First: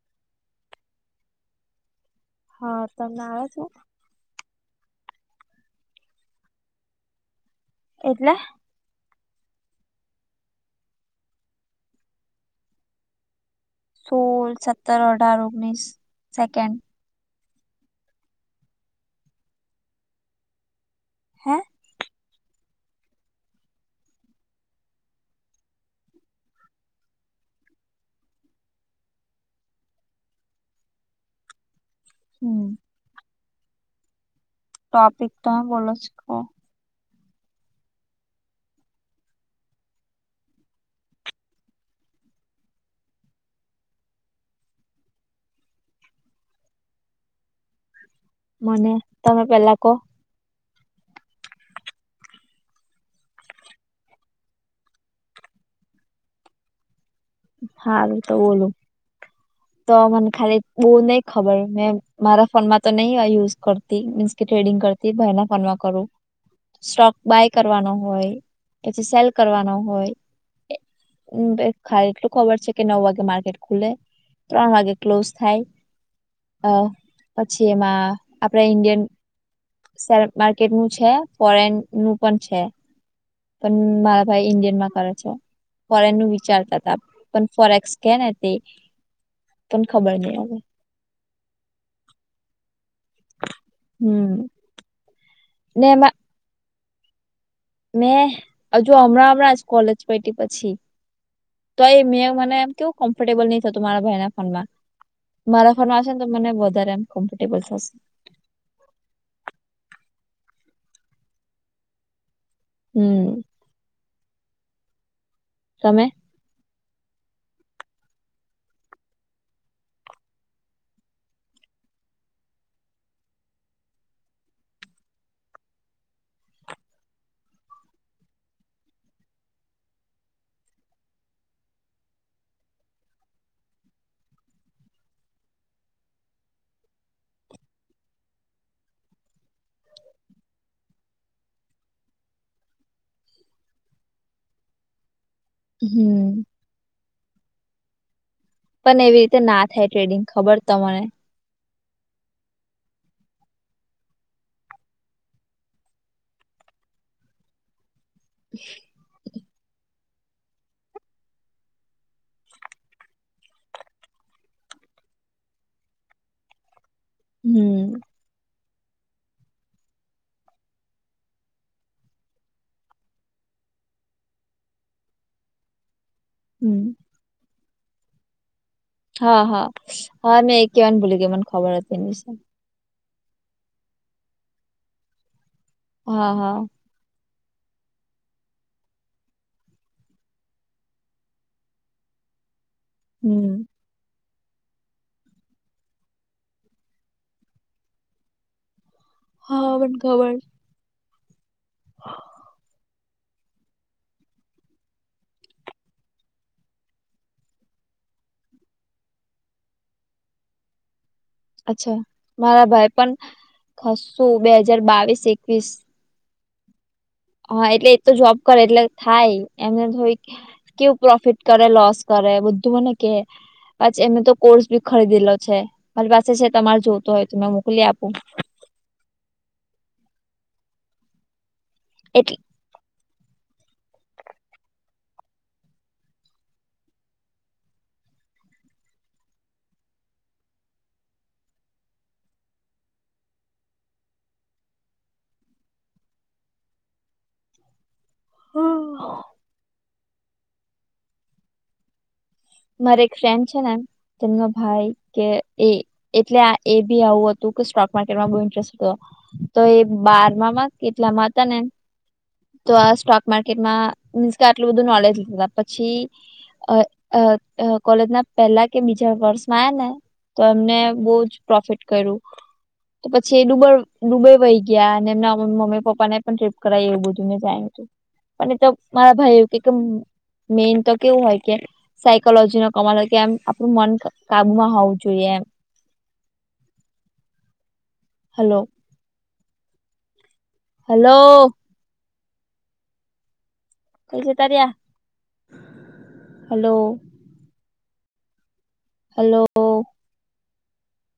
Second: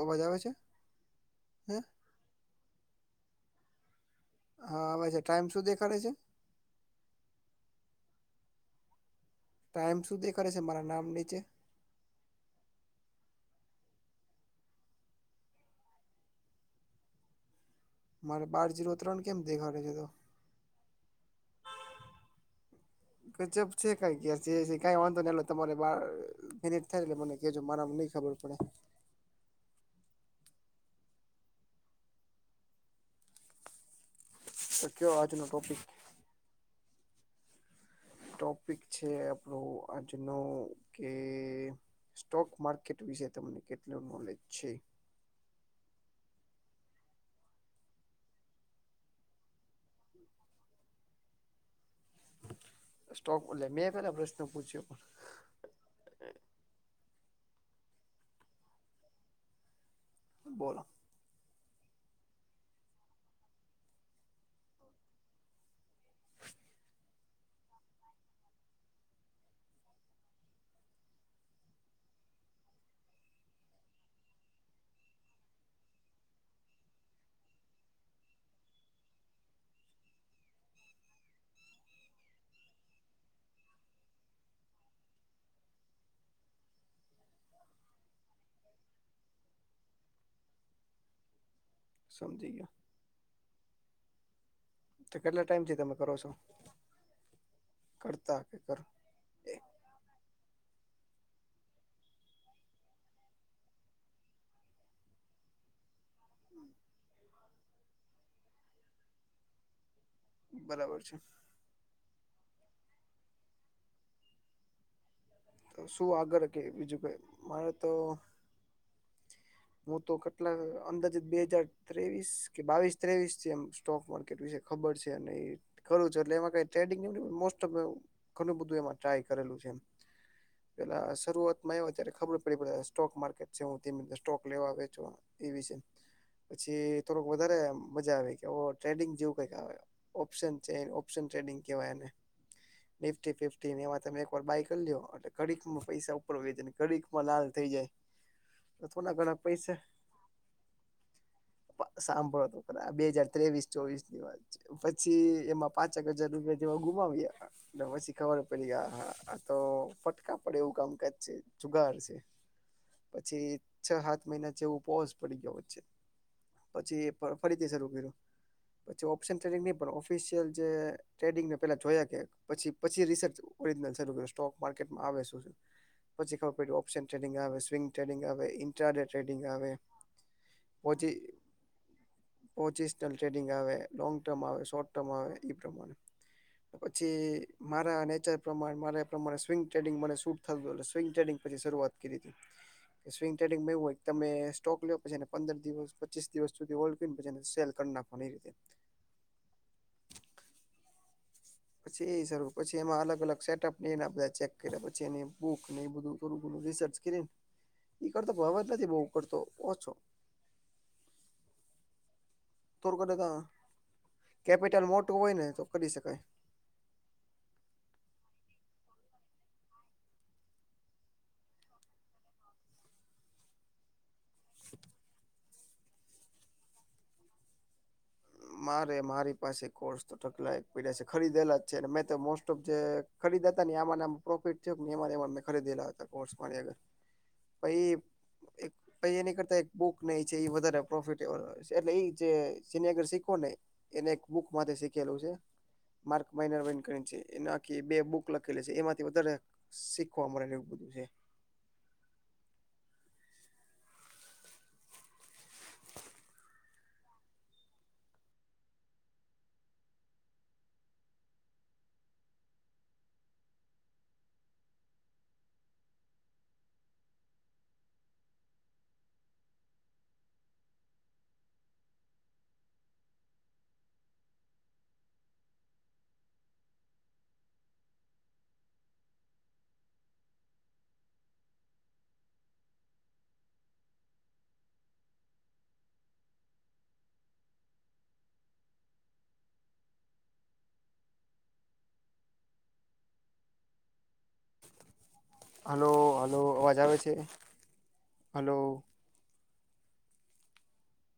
અવાજ આવે છે હે હા તમને આવે છે હા આવે છે ટાઈમ શું દેખાડે છે? એટલે ટાઈમ શું દેખાડે છે મારા નામ નીચે સોળ સત્તર અઢાર ઓગણીસ સેકન્ડ મારે બાર જીરો ત્રણ કેમ દેખાડે છે તો હેં ગજબ છે કઈ [unintelligible] જે છે કાંઇ વાંધો નઈ હાલો તમારે બાર મિનિટ થાય એટલે મને કેજો મારા નઈ ખબર પડે હમ્મ તો કયો ટોપિક આજનો ટોપિક [unintelligible] ટોપિક છે આપણો આજનો કે સ્ટોક માર્કેટ વિશે તમને કેટલું નોલેજ છે. મને તમે પેલા કો સ્ટોક એટલે મેં તને પ્રશ્ન પૂછ્યો હારૂ તો બોલું તો મને ખાલી બોલો બઉ ન ખબર મેં મારા ફોનમાં તો નહીં યુઝ કરતી મીન્સ કે ટ્રેડિંગ કરતી ભાઈના ફોનમાં કરું [inaudible] સ્ટોક બાય કરવાનો હોય પછી સેલ કરવાનો હોય એ હમ્મ બે [unintelligible] ખબર છે કે નવ વાગે માર્કેટ ખુલે ત્રણ વાગે ક્લોઝ થાય અ પછી એમાં આપણે ઇન્ડિયન શેર માર્કેટનું છે ફોરેન નું પણ છે. પણ મારા ભાઈ ઇન્ડિયનમાં કરે છે ફોરેન નું વિચારતા તા પણ ફોરેક્સ કે તે તન ખબર નઈ આવે સમજી ગ્યો હમ્મ તે કેટલા ટાઈમથી તમે કરો છો મેં કરતા કે કરો હજુ હમણાં એ હમણાં જ કોલેજ પઈટી પછી તો એ મેં મને એમ કેવું કમ્ફર્ટેબલ નઈ થતુ મારા ભાઈ ના ફોનમાં મારા ફોનમાં આવશે ને તો મને વધારે એમ કમ્ફર્ટેબલ થશે બરાબર છે. હમ્મ તો તમે શું આગળ કે બીજું કાઈ મારે તો હું તો કેટલા અંદાજીત બે હજાર ત્રેવીસ કે બાવીસ ત્રેવીસ છે એમ સ્ટોક માર્કેટ વિશે ખબર છે અને એ કરુ છે એટલે એમાં કાંઇ ટ્રેડિંગ [unintelligible] મોસ્ટોફ ઘરનું બધું એમાં ટ્રાય કરેલું છે. એમ પેલા શરૂઆતમાં આઈવા ત્યારે ખબર પડી આપડે સ્ટોક માર્કેટ છે હું આન અને સ્ટોક લેવા વેચવા ઈ વિશે પછી થોડોક વધારે મજા આવે કે ઓ ટ્રેડિંગ જેવું કઈક આવે ઓપ્શન છે ઓપ્શન ટ્રેડિંગ કહેવાય એને નિફ્ટી ફિફ્ટી ને એમાં તમે બાય કરી લ્યો એના માટે ઘડીક માં પૈસા હમ [unintelligible] ને ઘડીક માં લાલ થઈ જાય તો પણ થોડા એવી ઘણા રીતે ના પૈસા થાય ટ્રેડિંગ ખબર તમને સાંભળોતો ખરા બે હાજર ત્રેવીસ ચોવીસ ની વાત પછી એમાં પાંચક હજાર રૂપિયા જેવા ગુમાવી્યા પછી ખબર પડી આ હા હા તો ફટકા પડે એવું કામકાજ છે જુગાર છે પછી છ સાત મહિના જેવું ફોજ પડી ગયો વચ્ચે પછી એ ફરીથી શરૂ હમ કર્યું. પછી ઓપ્શન ટ્રેડિંગ નઈ પણ ઓફિસિયલ જે ટ્રેડિંગને પેલા જોયા કે પછી પછી રિસર્ચ ઓરિજનલ શરુ કર્યું, સ્ટોક માર્કેટમાં આવે શું છે. પછી ખબર પઇડી હમ ઓપ્શન ટ્રેનિંગ આવે સ્વિંગ ટ્રેનિંગ આવે ઇન્ટ્રાડે ટ્રેડિંગ હા હા આવે એ કહેવાનું ભૂલી ગઈ મન ખબર જ નહીં. પોચસનલ ટ્રેડિંગ આવે લોૉંગ ટર્મ આવે શોર્ટ ટર્મ આવે એ પ્રમાણે હા હા પછી મારા નેચર પ્રમાણે મારા એ પ્રમાણે સ્વિંગ ટ્રેડિંગ મને શૂટ થતું એટલે સ્વિંગ ટ્રેડિંગ પછી શરૂઆત કરી તી. [unintelligible] એ સ્વિંગ ટ્રેડિંગમાં એવું હોય તમે સ્ટોક લો પછી એને પંદર દિવસ, પચીસ દિવસ સુધી હોલ્ડ કરી ને પછી એને સેલ કરી નાખો એ રીતે હા, મને ખબર. પછી એ હિસાબે, પછી એમાં અલગ અલગ સેટઅપ. એના બધા ચેક કરયા પછી એની બુક ને એ બધું થોડું થોડું રિસર્ચ કરીને ઈ કરતો ભાવ જ નથી બહ કરતો ઓછો. અચ્છા મારા ભાઈ થોડું પણ કદાચ ખાસુ બે હાજાર કેપિટલ મોટું બાવીસ હોય ને તો એકવીસ. કરી શકાય હા, એટલે એ તો જોબ કર એટલે થાય એમને થોડીક કેવું પ્રોફિટ કરે, લોસ કરે બધું મને કે આજે એને તો કોર્સ ભી ખરીદેલો છે, મારી પાસે છે તમારે જોતો હોય તો, મે મોકલી આપું. મારે મારી પાસે કોર્સ તો ઢગલાય પડ્યા છે, ખરીદેલા જ છે ને મેં તો એટલે મોસ્ટ ઓફ જે ખરીદ્યા ને આમાં આમા પ્રોફિટ થયો પણ એમાં ન એમાં મેં ખરીદેલા હતા જે કોર્સ પડ્યા હતા. [unintelligible] એક પછી એની કરતા એક બુક ને એ છે, એ વધારે પ્રોફિટેબલ હોય છે એટલે એ જે સેનેગર શીખો ને એને એક બુક માટે શીખેલું છે. માર્ક માઇનરન વર્ણ કરી છે અને આખી બે બુક લખલી છે, એમાંથી વધારે શીખવા મળે એવું બધું હે. મારે એક ફ્રેન્ડ છે તેમનો ભાઈ કે એ. એટલે આ એ બી આવું હતું કે સ્ટોક માર્કેટમાં ઇન્ટરેસ્ટ હતો. તો એ બારમામાં કેટલામાં હતા ને તો આ સ્ટોક માર્કેટમાં મીન્સ કે આટલું બધું નોલેજ લીધા હતા પછી અહ અહ કોલેજના પહેલા કે બીજા વર્ષમાં આયા ને. તો એમને બહુ જ પ્રોફિટ કર્યું. તો પછી એ દુબ દુબઈ વહી ગયા અને એમના મમ્મી પપ્પા ને પણ ટ્રીપ કરાયી એવું બધું મેને જાણ્યું હતું. અને તો મારા ભાઈ એવું કે મેન તો કેવું હોય કે સાયકોલોજી નો કમાલ હોય કે એમ આપડું મન કાબુમાં હોવું જોઈએ એમ. Hello hello. [unintelligible] હલો હલો અવાજ આવે છે? હલો. હલો ઓ.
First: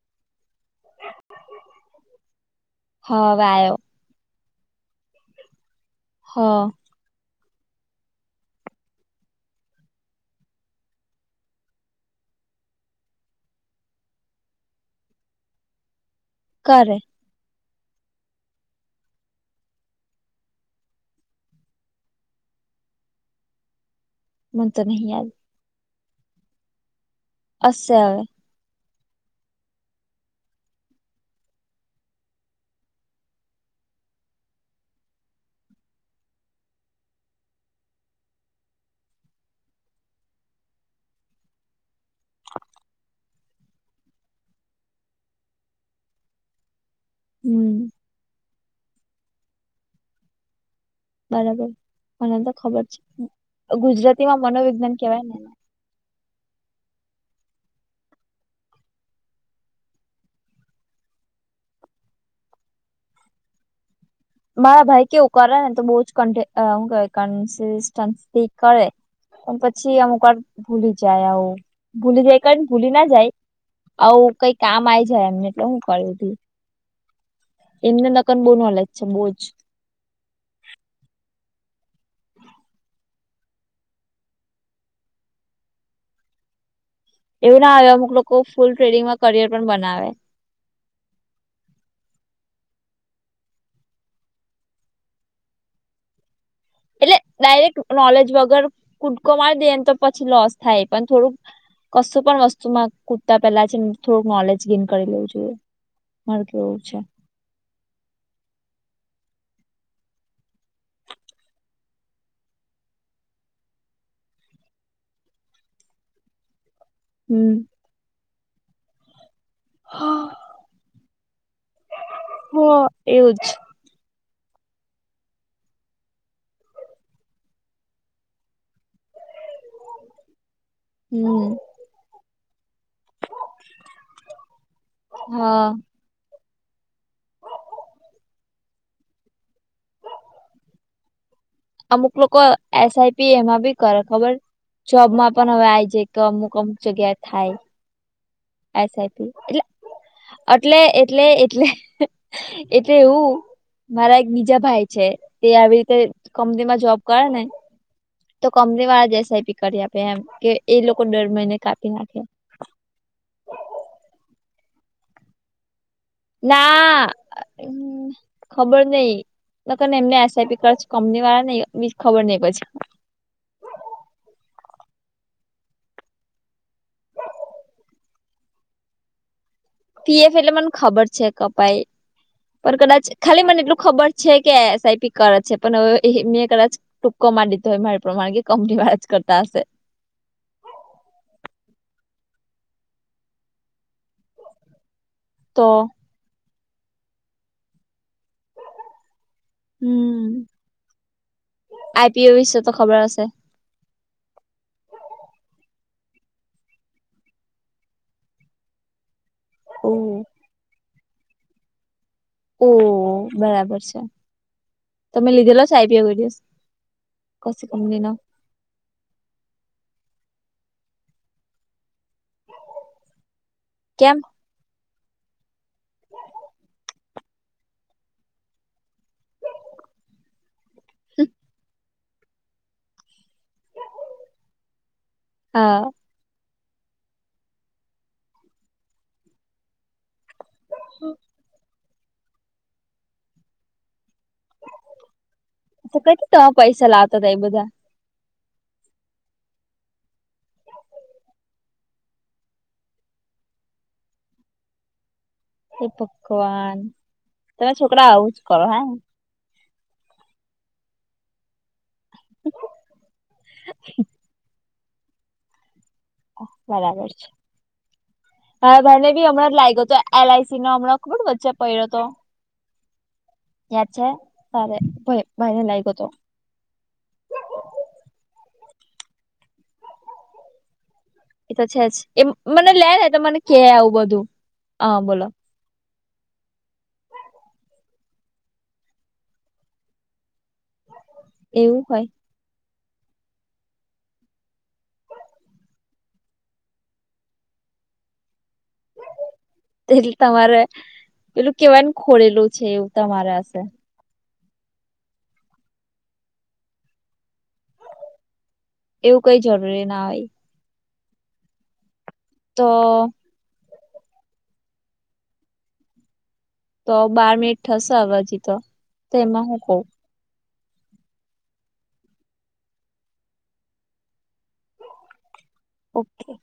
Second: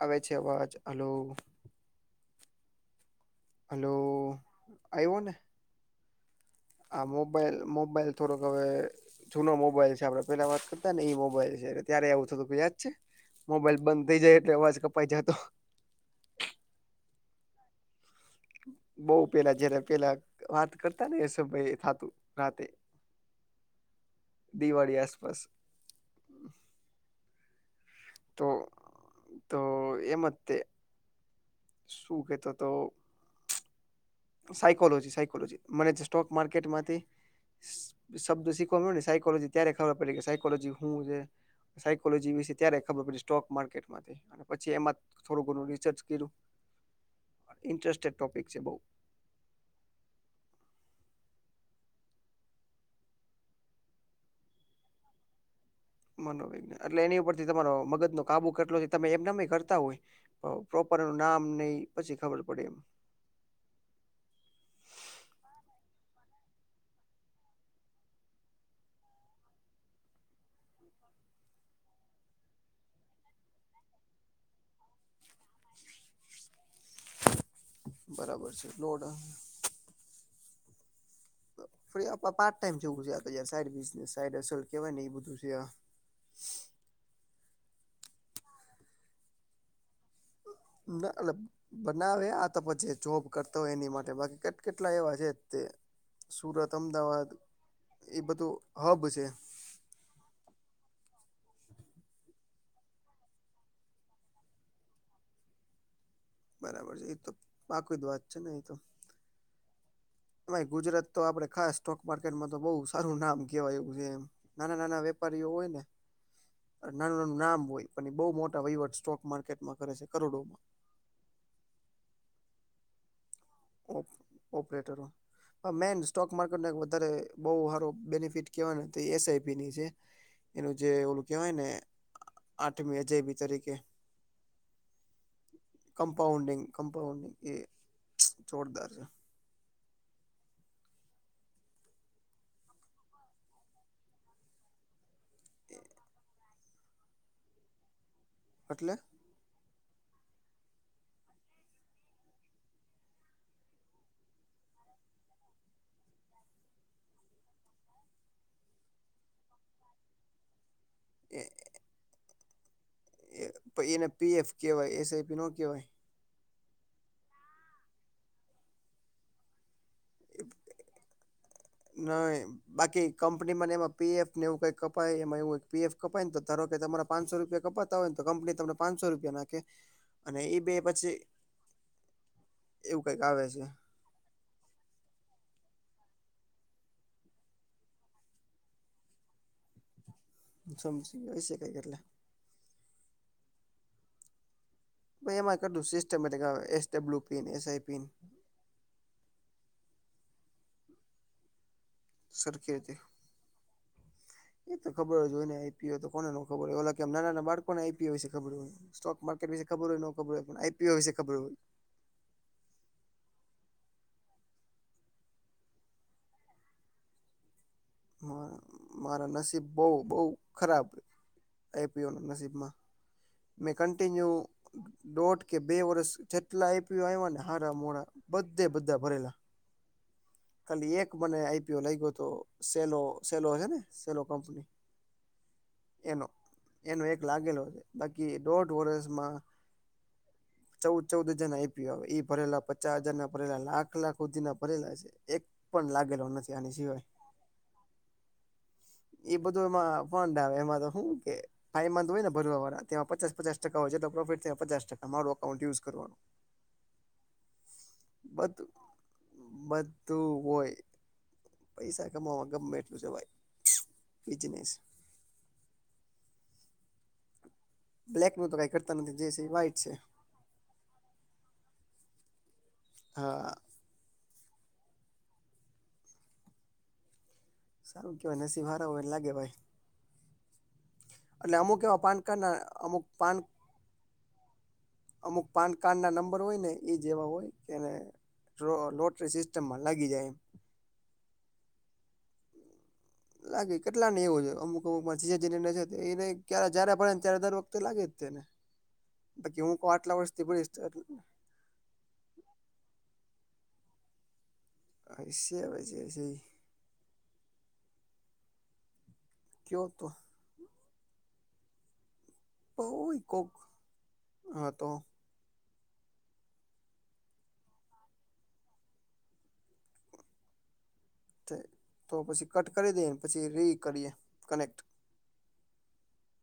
આવે છે અવાજ. હલો. અવાજ હલો, આયવોને? હા. આ મોબાઈલ મોબાઈલ થોડોક હવે જૂનો મોબાઈલ છે આપડે પેલા વાત કરતા ને એઈ મોબાઈલ છે ત્યારે એવું થતું યાદ છે. મોબાઈલ બંધ થઈ જાય એટલે અવાજ કપાઈ જાતો. કારે બઉ પેલા જયારે પેલા વાત કરતાં એ સમય થાતું રાતે. [inaudible] મને તો દિવાળી નહી યાદ આસપાસ [unintelligible] તો તો એમ તે શું કેતો તો સાયકોલોજી સાયકોલોજી મને જે સ્ટોક માર્કેટમાંથી શબ્દ શીખવા મળ્યો ને સાયકોલોજી ત્યારે ખબર પડી કે સાયકોલોજી શું હે સાયકોલોજી વિશે ત્યારે ખબર પડી સ્ટોક માર્કેટમાં જઈ ન પછી એમાં થોડું ઘણું રિસર્ચ કર્યું હમ ઇન્ટરેસ્ટેડ ટોપિક છે બોવ બરાબર મને તો ખબર છે ગુજરાતીમાં મનોવિજ્ઞાન કેવાય ને મનોવિજ્ઞ એટલે એની ઉપરથી તમારો મગજનો કાબુ કેટલો તમે એમ ને એમ કરતા હોય પ્રોપર એનું નામ ઈ પછી ખબર પડે એમ મારા ભાઈ કેવું કરે ને તો [unintelligible] કરે પછી અમુક વાર ભૂલી જાય આવ ભૂલી જાય કારણ ભૂલી ના જાય આવું કઈ કામ આઈ જાય એમને એટલે હું કર્યું એમને કન બહુ નોલેજ [inaudible] છે બહુ જ આપડે આ પાર્ટ ટાઈમ જવું સાઈ બઝને સાઈ અસલ ને એ બધું છે એવું ના હોય અમુક લોકો ફૂલ ટ્રેડિંગમાં કરિયર પણ બનાવે ના અલગ બનાવે આ તો પછી જે જોબ કરતો હોય એની માટે બાકી કેટ કેટલા એવા છે તે સુરતમ એટલે ડાયરેક્ટ નોલેજ વગર હબ છે કુટકો મારી દઈએ તો પછી લોસ થાય પણ થોડુંક કશું પણ વસ્તુમાં કૂદતા પેલા છે ને થોડુંક લીન નોલેજ કરી લેવું જોઈએ મારું તો એવું બરાબર છે એ તો પાકી વાત છે એ તો એમાઇ ગુજરાત તો આપડે ખાસ સ્ટોક માર્કેટમાં તો બહુ સારું નામ કહેવાય એવું છે એમ નાના નાના વેપારીઓ હોય ને નાનું નાનું હમ નામ હોય પણ એ બહુ મોટા વહીવટ સ્ટોક માર્કેટમાં કરે છે કરોડોમાં હ એવું જ ઓપ ઓપરેટરો મેન સ્ટોક માર્કેટને વધારે બહ હારો બેનિફિટ કેહેવાય તો એ એસ આ ઈપી ની છે. [inaudible] એનું જે ઓલું હમ કેવાય ને આઠમી અજય બી તરીકે હા કમપઉડિંગ કંપઉન્ડિંગ એ જોરદાર છે. અમુક લોકો એસ આઈ પી એમાં બી કરે ખબર જોબમાં પણ આય જે કે અમુક અમુક જગ્યાએ થાય છે એસ એટલે આઈ પી એટલે એટલે એટલે એટલે એટલે એવું મારા એક બીજા ભાઈ છે તે આવી રીતે કંપનીમાં જોબ કરે ને તો કંપની વાળા એસ આઈ પી કરી આપે એમ કે એ લોકો દર મહિને કાપી નાખે એ એને પી એફ કહેવાય એસ આઈ પી નો કેવાઇ ના ખબર નઈ [unintelligible] નઈ બાકી કંપનીમાંને એમાં પીએફને એવું કંઈ કપાય એમાં એવું હોય કે પીએફ કપાય તો ધારો કે તમારા પાંચસો રૂપિયા કપાત તા હોય ને તો કંપની તમને પાચસો રૂપિયા નાખે પીએફ અને એટલે એ મને બે ખબર પછી છે કપાઈ પણ એવું કદાચ કંઈક આવે ખાલી મને છે એટલું ખબર છે કે એસ આઈ પી [unintelligible] છે. પણ હવે મેં કદાચ ટૂક્કો મારી દીધો હોય મારી પ્રમાણે કે કંપની વાળા જ કરતા હશે. સમજી શકાય છે કે કેટલા. ભાઈ એમા તો કેટલુ સિસ્ટેમેટિક, એસ ડબ્લ્યુ પિ, ને એસ આઈ પિ, ને હમ આ સરખી રીતે. [inaudible] એ તો ખબર જ હોય ને આઈ પી ઓ તો કોને નો ખબર હોય, ઓલા કેમ નાના -નાના બાળકોનેય આઈ પી ઓ વિશે ખબર હોય. સ્ટોકમાર કેટ વિશે ખબર ઓ હોય, નો ખબર હોય પણ આઈ પી ઓ વિશે ખબર હોય. ઓહ, બરાબર છે. તમે લીધેલા છે આઈ પી ઓ વિડિઓસ [unintelligible] કંપનીનો. હા, મારા નસીબ બહુ-બહુ ખરાબ આઈ પી ઓ ના નસીબમાં. મેં કેમ કન્ટિન્યુ દોઢ કે બે વર્ષ જેટલા આઈ પી ઓ આયવા ને હાર મોડા બધે બધા ભરેલા. ખાલી એક મને આઈ પી ઓ લાઈગો હતો. સેલો-સેલો હે ને સેલો કંપની. હા. એનો- એનો એક લાગેલો છે બાકી દોઢ વર્ષમાં ચૌદ-ચૌદ હજાર ના આઈ પી ઓ આવે, ઈ ભરેલા પચાસ હજાર ના ભરેલા, લાખ-લાખ હુધી ના ભરેલા છે. એક પણ તો કઈ લાગેલો તમે નથી આની પૈસા સિવાય. લાવતા હતા એ બધા એ બધું એમાં ફડ આવે એમાં તો હું કે. હા, એમાં તો હોય ને ભરવા વાળા, તેમાં પચાસ-પચાસ ટકાઓ જેટલો પ્રોફિટ થી પચાસ ટકા અમારો અકાઉન્ટ યુઝ હે કરવાનું. ભગવાન તમે છોકરા આવું જ કરો બધુ હે બધું હોય. પૈસા કમાવા ગમે એટલું જવાય. બિજનેસ. હ, બરાબર છે. બ્લેક નું તો કઈ કરતા હા, મને નથી જે બી છે હમણાં જ વ્હાઈટ લાગ્યો છે તો એલ આઈ સીમા હમણાં ખબર વચ્ચે પડ્યો હતો. હા. યાદ છે. તારે ભારે -ભારે લાયગો તો. સારું કેવાય. નસીબ હારા હોય એને લાગે ભાઈ. એ એટલે તો અમુક છે જ. એવા પાન એ કાર્ડ ના મને લેહે અમુક એ તો પાન મને કેહે આવું બધું. હ બોલો. અમુક પાન કાર્ડ ના નંબર હોય ને એ જેવા હોય તેને ડ્રો લોટરી સિસ્ટમમાં લાગી જાય એમ. એવું હોય. લાગે કેટલા ને એવું જ હોય. અમુક- અમુકમાં [unintelligible] ક્યારે જયારે પડે ત્યારે દર વખતે લાગે જ છે. બાકી હું કો એટલે આટલા વર્ષથી તમારે [unintelligible] પેલું કેવાયને ખોળેલું છે એવું તમારે હશે. હયશે અવે જે છે ઈ. એવું કઈ જરૂરી કયો ના તો હોય. તો એવુ હોય કોક હા તો. તો બાર મિનિટ થશે હવે હજી તો તો એમાં હું કઉ. તે તો પછી કટ કરી દેયે ને પછી રી કરીએ કનેક્ટ. ઓકે.